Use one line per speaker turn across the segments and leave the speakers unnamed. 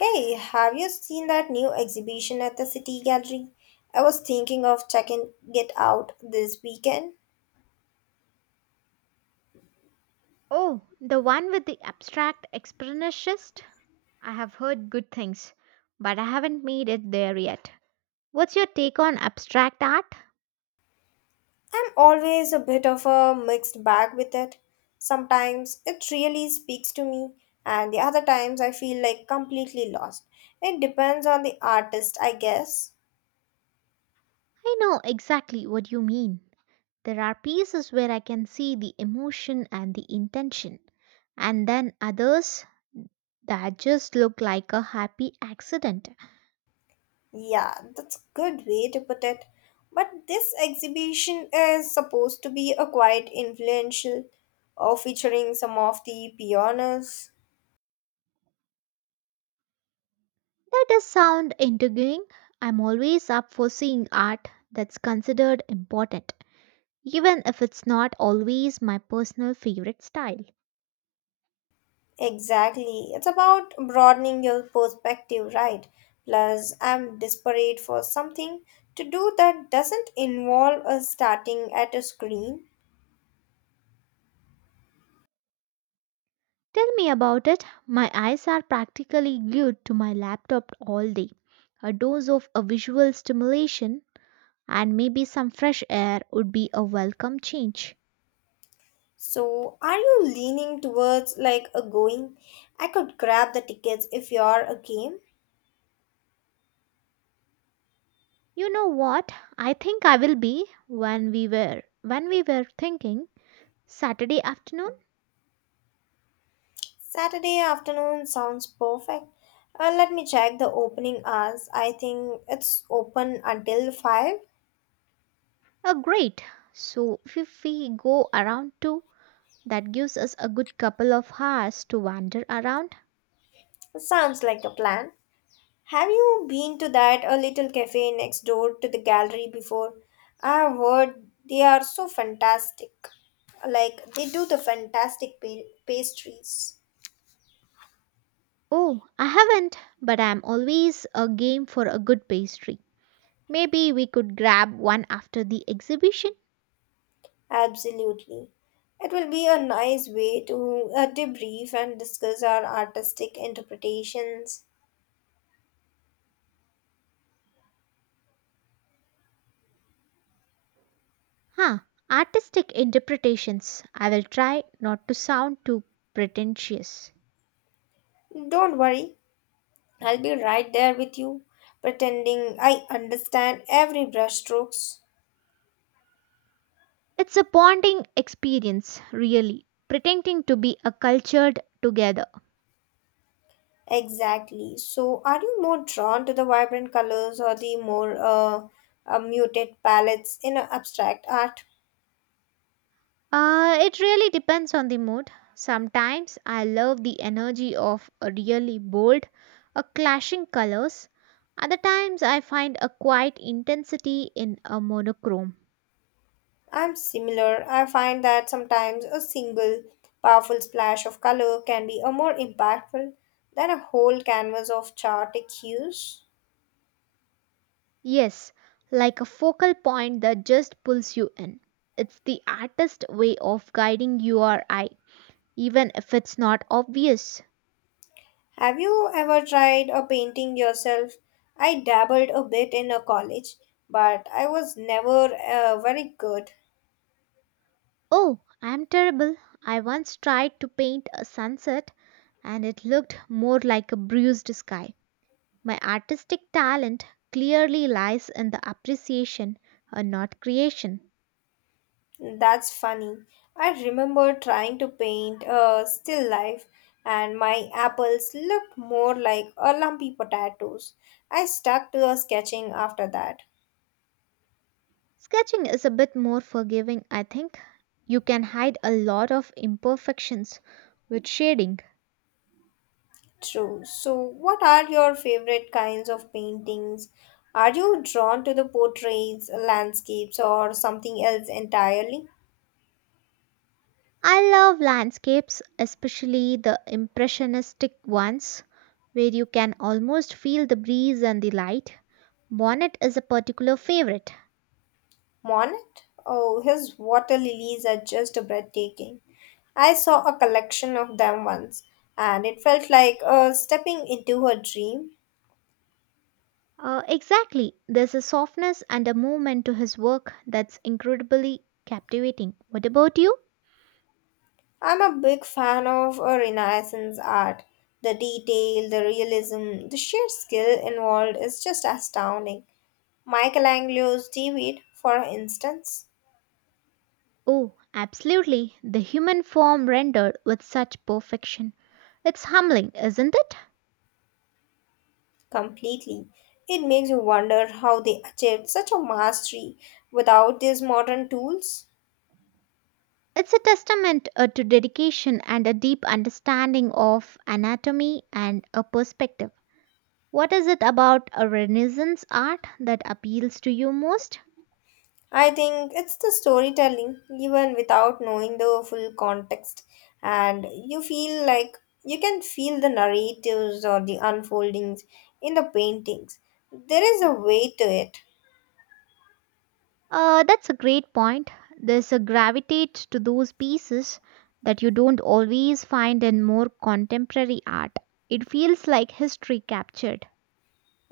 Hey, have you seen that new exhibition at the City Gallery? I was thinking of checking it out this weekend.
Oh, the one with the abstract expressionist? I have heard good things, but I haven't made it there yet. What's your take on abstract art?
I'm always a bit of a mixed bag with it. Sometimes it really speaks to me, and the other times I feel like completely lost. It depends on the artist, I guess.
I know exactly what you mean. There are pieces where I can see the emotion and the intention, and then others that just look like a happy accident.
Yeah, that's a good way to put it. But this exhibition is supposed to be a quite influential, featuring some of the pioneers.
That does sound intriguing. I'm always up for seeing art that's considered important, even if it's not always my personal favorite style.
Exactly. It's about broadening your perspective, right? Plus, I'm desperate for something to do that doesn't involve us starting at a screen.
Tell me about it. My eyes are practically glued to my laptop all day. A dose of a visual stimulation and maybe some fresh air would be a welcome change.
So, are you leaning towards like a going? I could grab the tickets if you're a game.
You know what? I think I will be when we were thinking Saturday afternoon.
Saturday afternoon sounds perfect. Let me check the opening hours. I think it's open until 5.
Oh, great. So if we go around two, that gives us a good couple of hours to wander around.
Sounds like a plan. Have you been to that a little cafe next door to the gallery before? I've heard they are so fantastic. Like they do the fantastic pastries.
Oh, I haven't, but I'm always a game for a good pastry. Maybe we could grab one after the exhibition?
Absolutely. It will be a nice way to debrief and discuss our artistic interpretations.
Huh, artistic interpretations. I will try not to sound too pretentious.
Don't worry, I'll be right there with you, pretending I understand every brushstrokes.
It's a bonding experience, really, pretending to be a cultured together.
Exactly. So, are you more drawn to the vibrant colors or the more muted palettes in abstract art?
It really depends on the mood. Sometimes I love the energy of a really bold, a clashing colors. Other times I find a quiet intensity in a monochrome.
I'm similar. I find that sometimes a single powerful splash of color can be a more impactful than a whole canvas of chaotic hues.
Yes, like a focal point that just pulls you in. It's the artist way of guiding your eye, even if it's not obvious.
Have you ever tried a painting yourself? I dabbled a bit in a college, but I was never very good.
Oh, I'm terrible. I once tried to paint a sunset and it looked more like a bruised sky. My artistic talent clearly lies in the appreciation and not creation.
That's funny. I remember trying to paint a still life, and my apples looked more like a lumpy potatoes. I stuck to a sketching after that.
Sketching is a bit more forgiving, I think. You can hide a lot of imperfections with shading.
True. So, what are your favorite kinds of paintings? Are you drawn to the portraits, landscapes, or something else entirely?
I love landscapes, especially the impressionistic ones, where you can almost feel the breeze and the light. Bonnet is a particular favorite.
Monet? Oh, his water lilies are just breathtaking. I saw a collection of them once, and it felt like stepping into a dream.
Exactly, there's a softness and a movement to his work that's incredibly captivating. What about you?
I'm a big fan of Renaissance art. The detail, the realism, the sheer skill involved is just astounding. Michelangelo's David, for instance,
Oh, absolutely. The human form rendered with such perfection. It's humbling, isn't it?
completely. It makes you wonder how they achieved such a mastery without these modern tools.
It's a testament to dedication and a deep understanding of anatomy and a perspective. What is it about a Renaissance art that appeals to you most?
I think it's the storytelling, even without knowing the full context, and you feel like you can feel the narratives or the unfoldings in the paintings. There is a way to it,
That's a great point. There's a gravitate to those pieces that you don't always find in more contemporary art. It feels like history captured.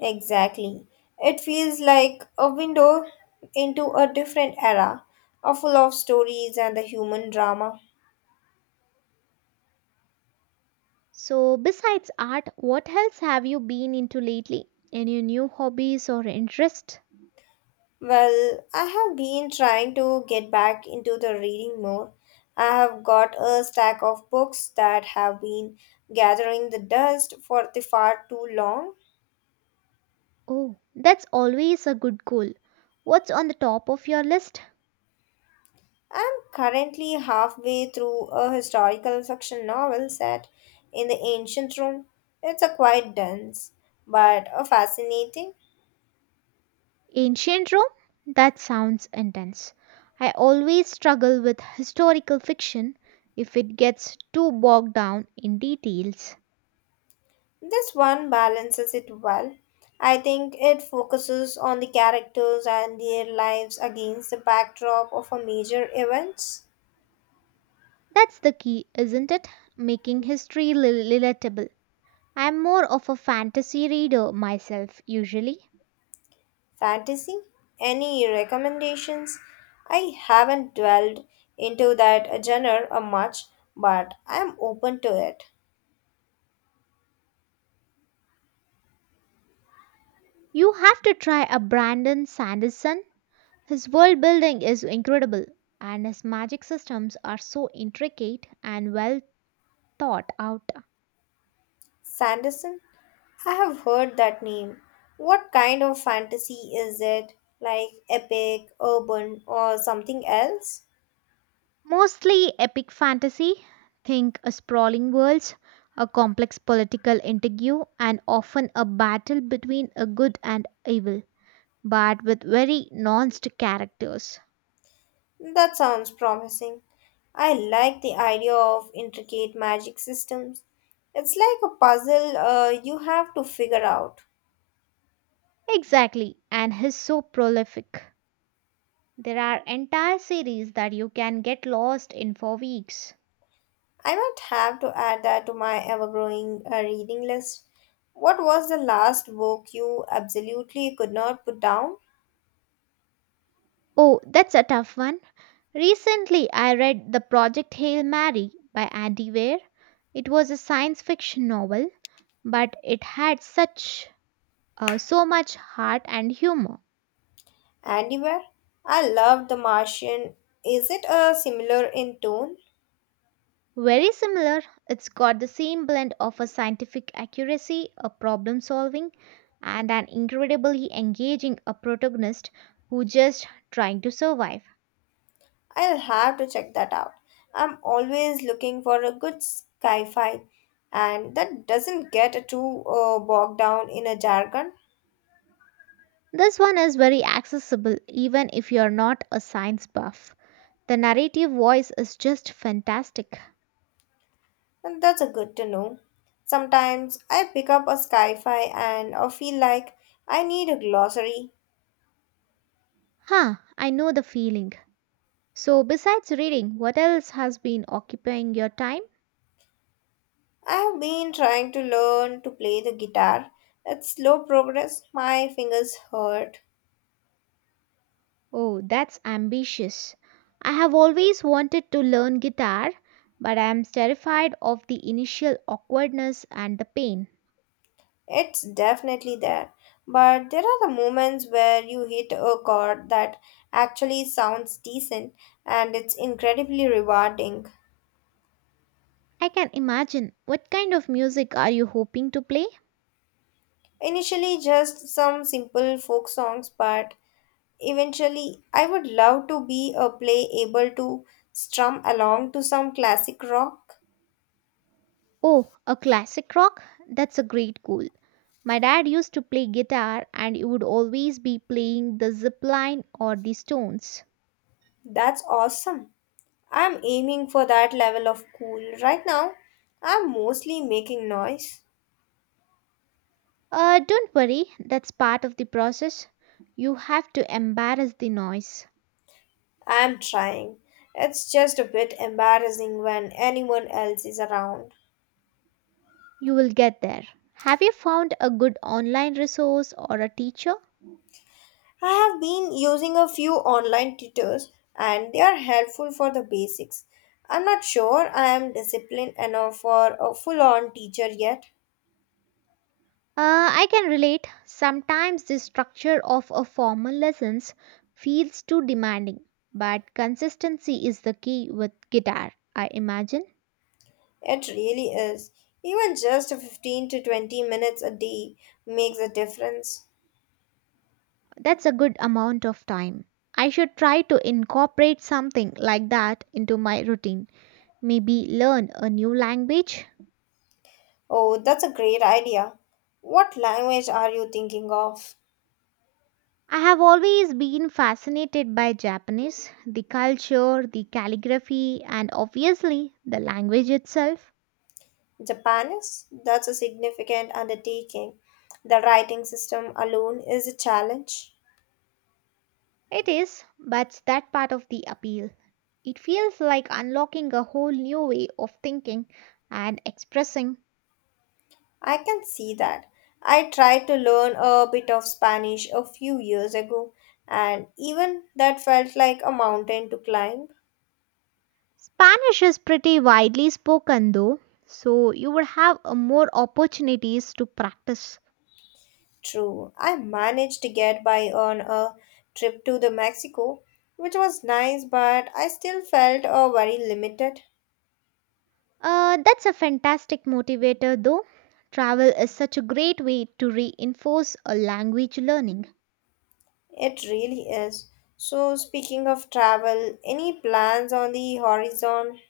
exactly. It feels like a window into a different era, a full of stories and the human drama.
So, besides art, what else have you been into lately? Any new hobbies or interests?
Well, I have been trying to get back into the reading more. I have got a stack of books that have been gathering the dust for the far too long.
Oh, that's always a good goal. What's on the top of your list?
I'm currently halfway through a historical fiction novel set in the ancient Rome. It's a quite dense, but a fascinating.
Ancient Rome? That sounds intense. I always struggle with historical fiction if it gets too bogged down in details.
This one balances it well. I think it focuses on the characters and their lives against the backdrop of a major events.
That's the key, isn't it? Making history relatable. I'm more of a fantasy reader myself, usually.
Fantasy? Any recommendations? I haven't dwelled into that genre a much, but I'm open to it.
You have to try a Brandon Sanderson. His world building is incredible, and his magic systems are so intricate and well thought out.
Sanderson? I have heard that name. What kind of fantasy is it? Like epic, urban, or something else?
Mostly epic fantasy, think a sprawling worlds, a complex political intrigue, and often a battle between a good and evil, but with very nuanced characters.
That sounds promising. I like the idea of intricate magic systems. It's like a puzzle you have to figure out.
Exactly, and he's so prolific. There are entire series that you can get lost in for weeks.
I might have to add that to my ever growing reading list. What was the last book you absolutely could not put down?
Oh, that's a tough one. Recently, I read The Project Hail Mary by Andy Weir. It was a science fiction novel, but it had such so much heart and humor.
Anywhere? I loved The Martian. Is it similar in tone?
Very similar, it's got the same blend of a scientific accuracy, a problem solving, and an incredibly engaging a protagonist who just trying to survive.
I'll have to check that out. I'm always looking for a good sci fi and that doesn't get too bogged down in a jargon,
This one is very accessible even if you're not a science buff. The narrative voice is just fantastic.
and that's a good to know. Sometimes I pick up a sci fi and I feel like I need a glossary.
Huh, I know the feeling. So, besides reading, what else has been occupying your time?
I have been trying to learn to play the guitar. It's slow progress, my fingers hurt.
Oh, that's ambitious. I have always wanted to learn guitar, but I am terrified of the initial awkwardness and the pain.
It's definitely there. But there are the moments where you hit a chord that actually sounds decent and it's incredibly rewarding.
I can imagine. What kind of music are you hoping to play?
Initially, just some simple folk songs, but eventually, I would love to be a play able to strum along to some classic rock.
Oh, a classic rock? That's a great goal. My dad used to play guitar and he would always be playing the zipline or the stones.
That's awesome. I'm aiming for that level of cool. Right now, I'm mostly making noise.
Don't worry, that's part of the process. You have to embarrass the noise.
I'm trying. It's just a bit embarrassing when anyone else is around.
You will get there. Have you found a good online resource or a teacher?
I have been using a few online tutors and they are helpful for the basics. I'm not sure I am disciplined enough for a full on teacher yet.
I can relate. Sometimes the structure of a formal lessons feels too demanding, but consistency is the key with guitar, I imagine.
It really is. Even just 15 to 20 minutes a day makes a difference.
That's a good amount of time. I should try to incorporate something like that into my routine. Maybe learn a new language.
Oh, that's a great idea. What language are you thinking of?
I have always been fascinated by Japanese, the culture, the calligraphy, and obviously the language itself.
Japanese? That's a significant undertaking. The writing system alone is a challenge.
It is, but that part of the appeal. It feels like unlocking a whole new way of thinking and expressing.
I can see that. I tried to learn a bit of Spanish a few years ago, and even that felt like a mountain to climb.
Spanish is pretty widely spoken though, so you would have more opportunities to practice.
True, I managed to get by on a trip to the Mexico, which was nice, but I still felt very limited.
That's a fantastic motivator though. Travel is such a great way to reinforce a language learning.
It really is. So, speaking of travel, any plans on the horizon?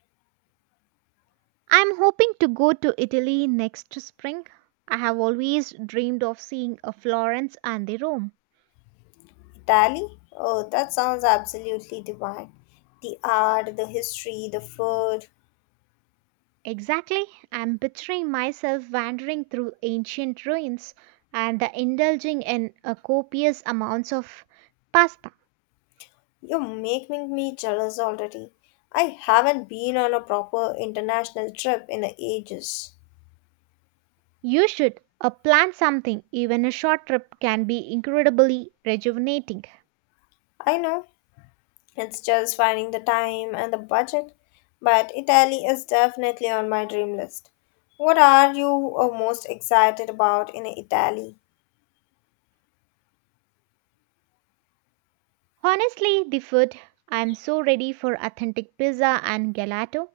I'm hoping to go to Italy next spring. I have always dreamed of seeing a Florence and the Rome.
Tally? Oh, that sounds absolutely divine. The art, the history, the food.
Exactly, I'm picturing myself wandering through ancient ruins and indulging in a copious amounts of pasta.
You're making me jealous already. I haven't been on a proper international trip in ages.
You should plan something. Even a short trip can be incredibly rejuvenating.
I know, it's just finding the time and the budget, but Italy is definitely on my dream list. What are you most excited about in Italy?
Honestly, the food, I'm so ready for authentic pizza and gelato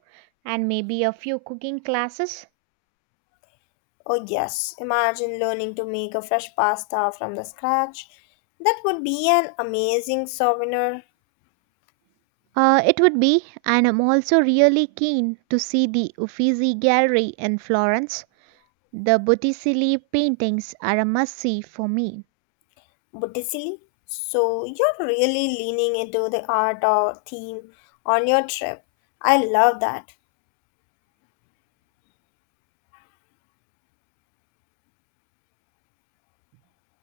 and maybe a few cooking classes.
Oh, yes, imagine learning to make a fresh pasta from the scratch. That would be an amazing souvenir,
It would be, and I'm also really keen to see the Uffizi Gallery in Florence. The Botticelli paintings are a must see for me.
Botticelli. So, you're really leaning into the art or theme on your trip. I love that.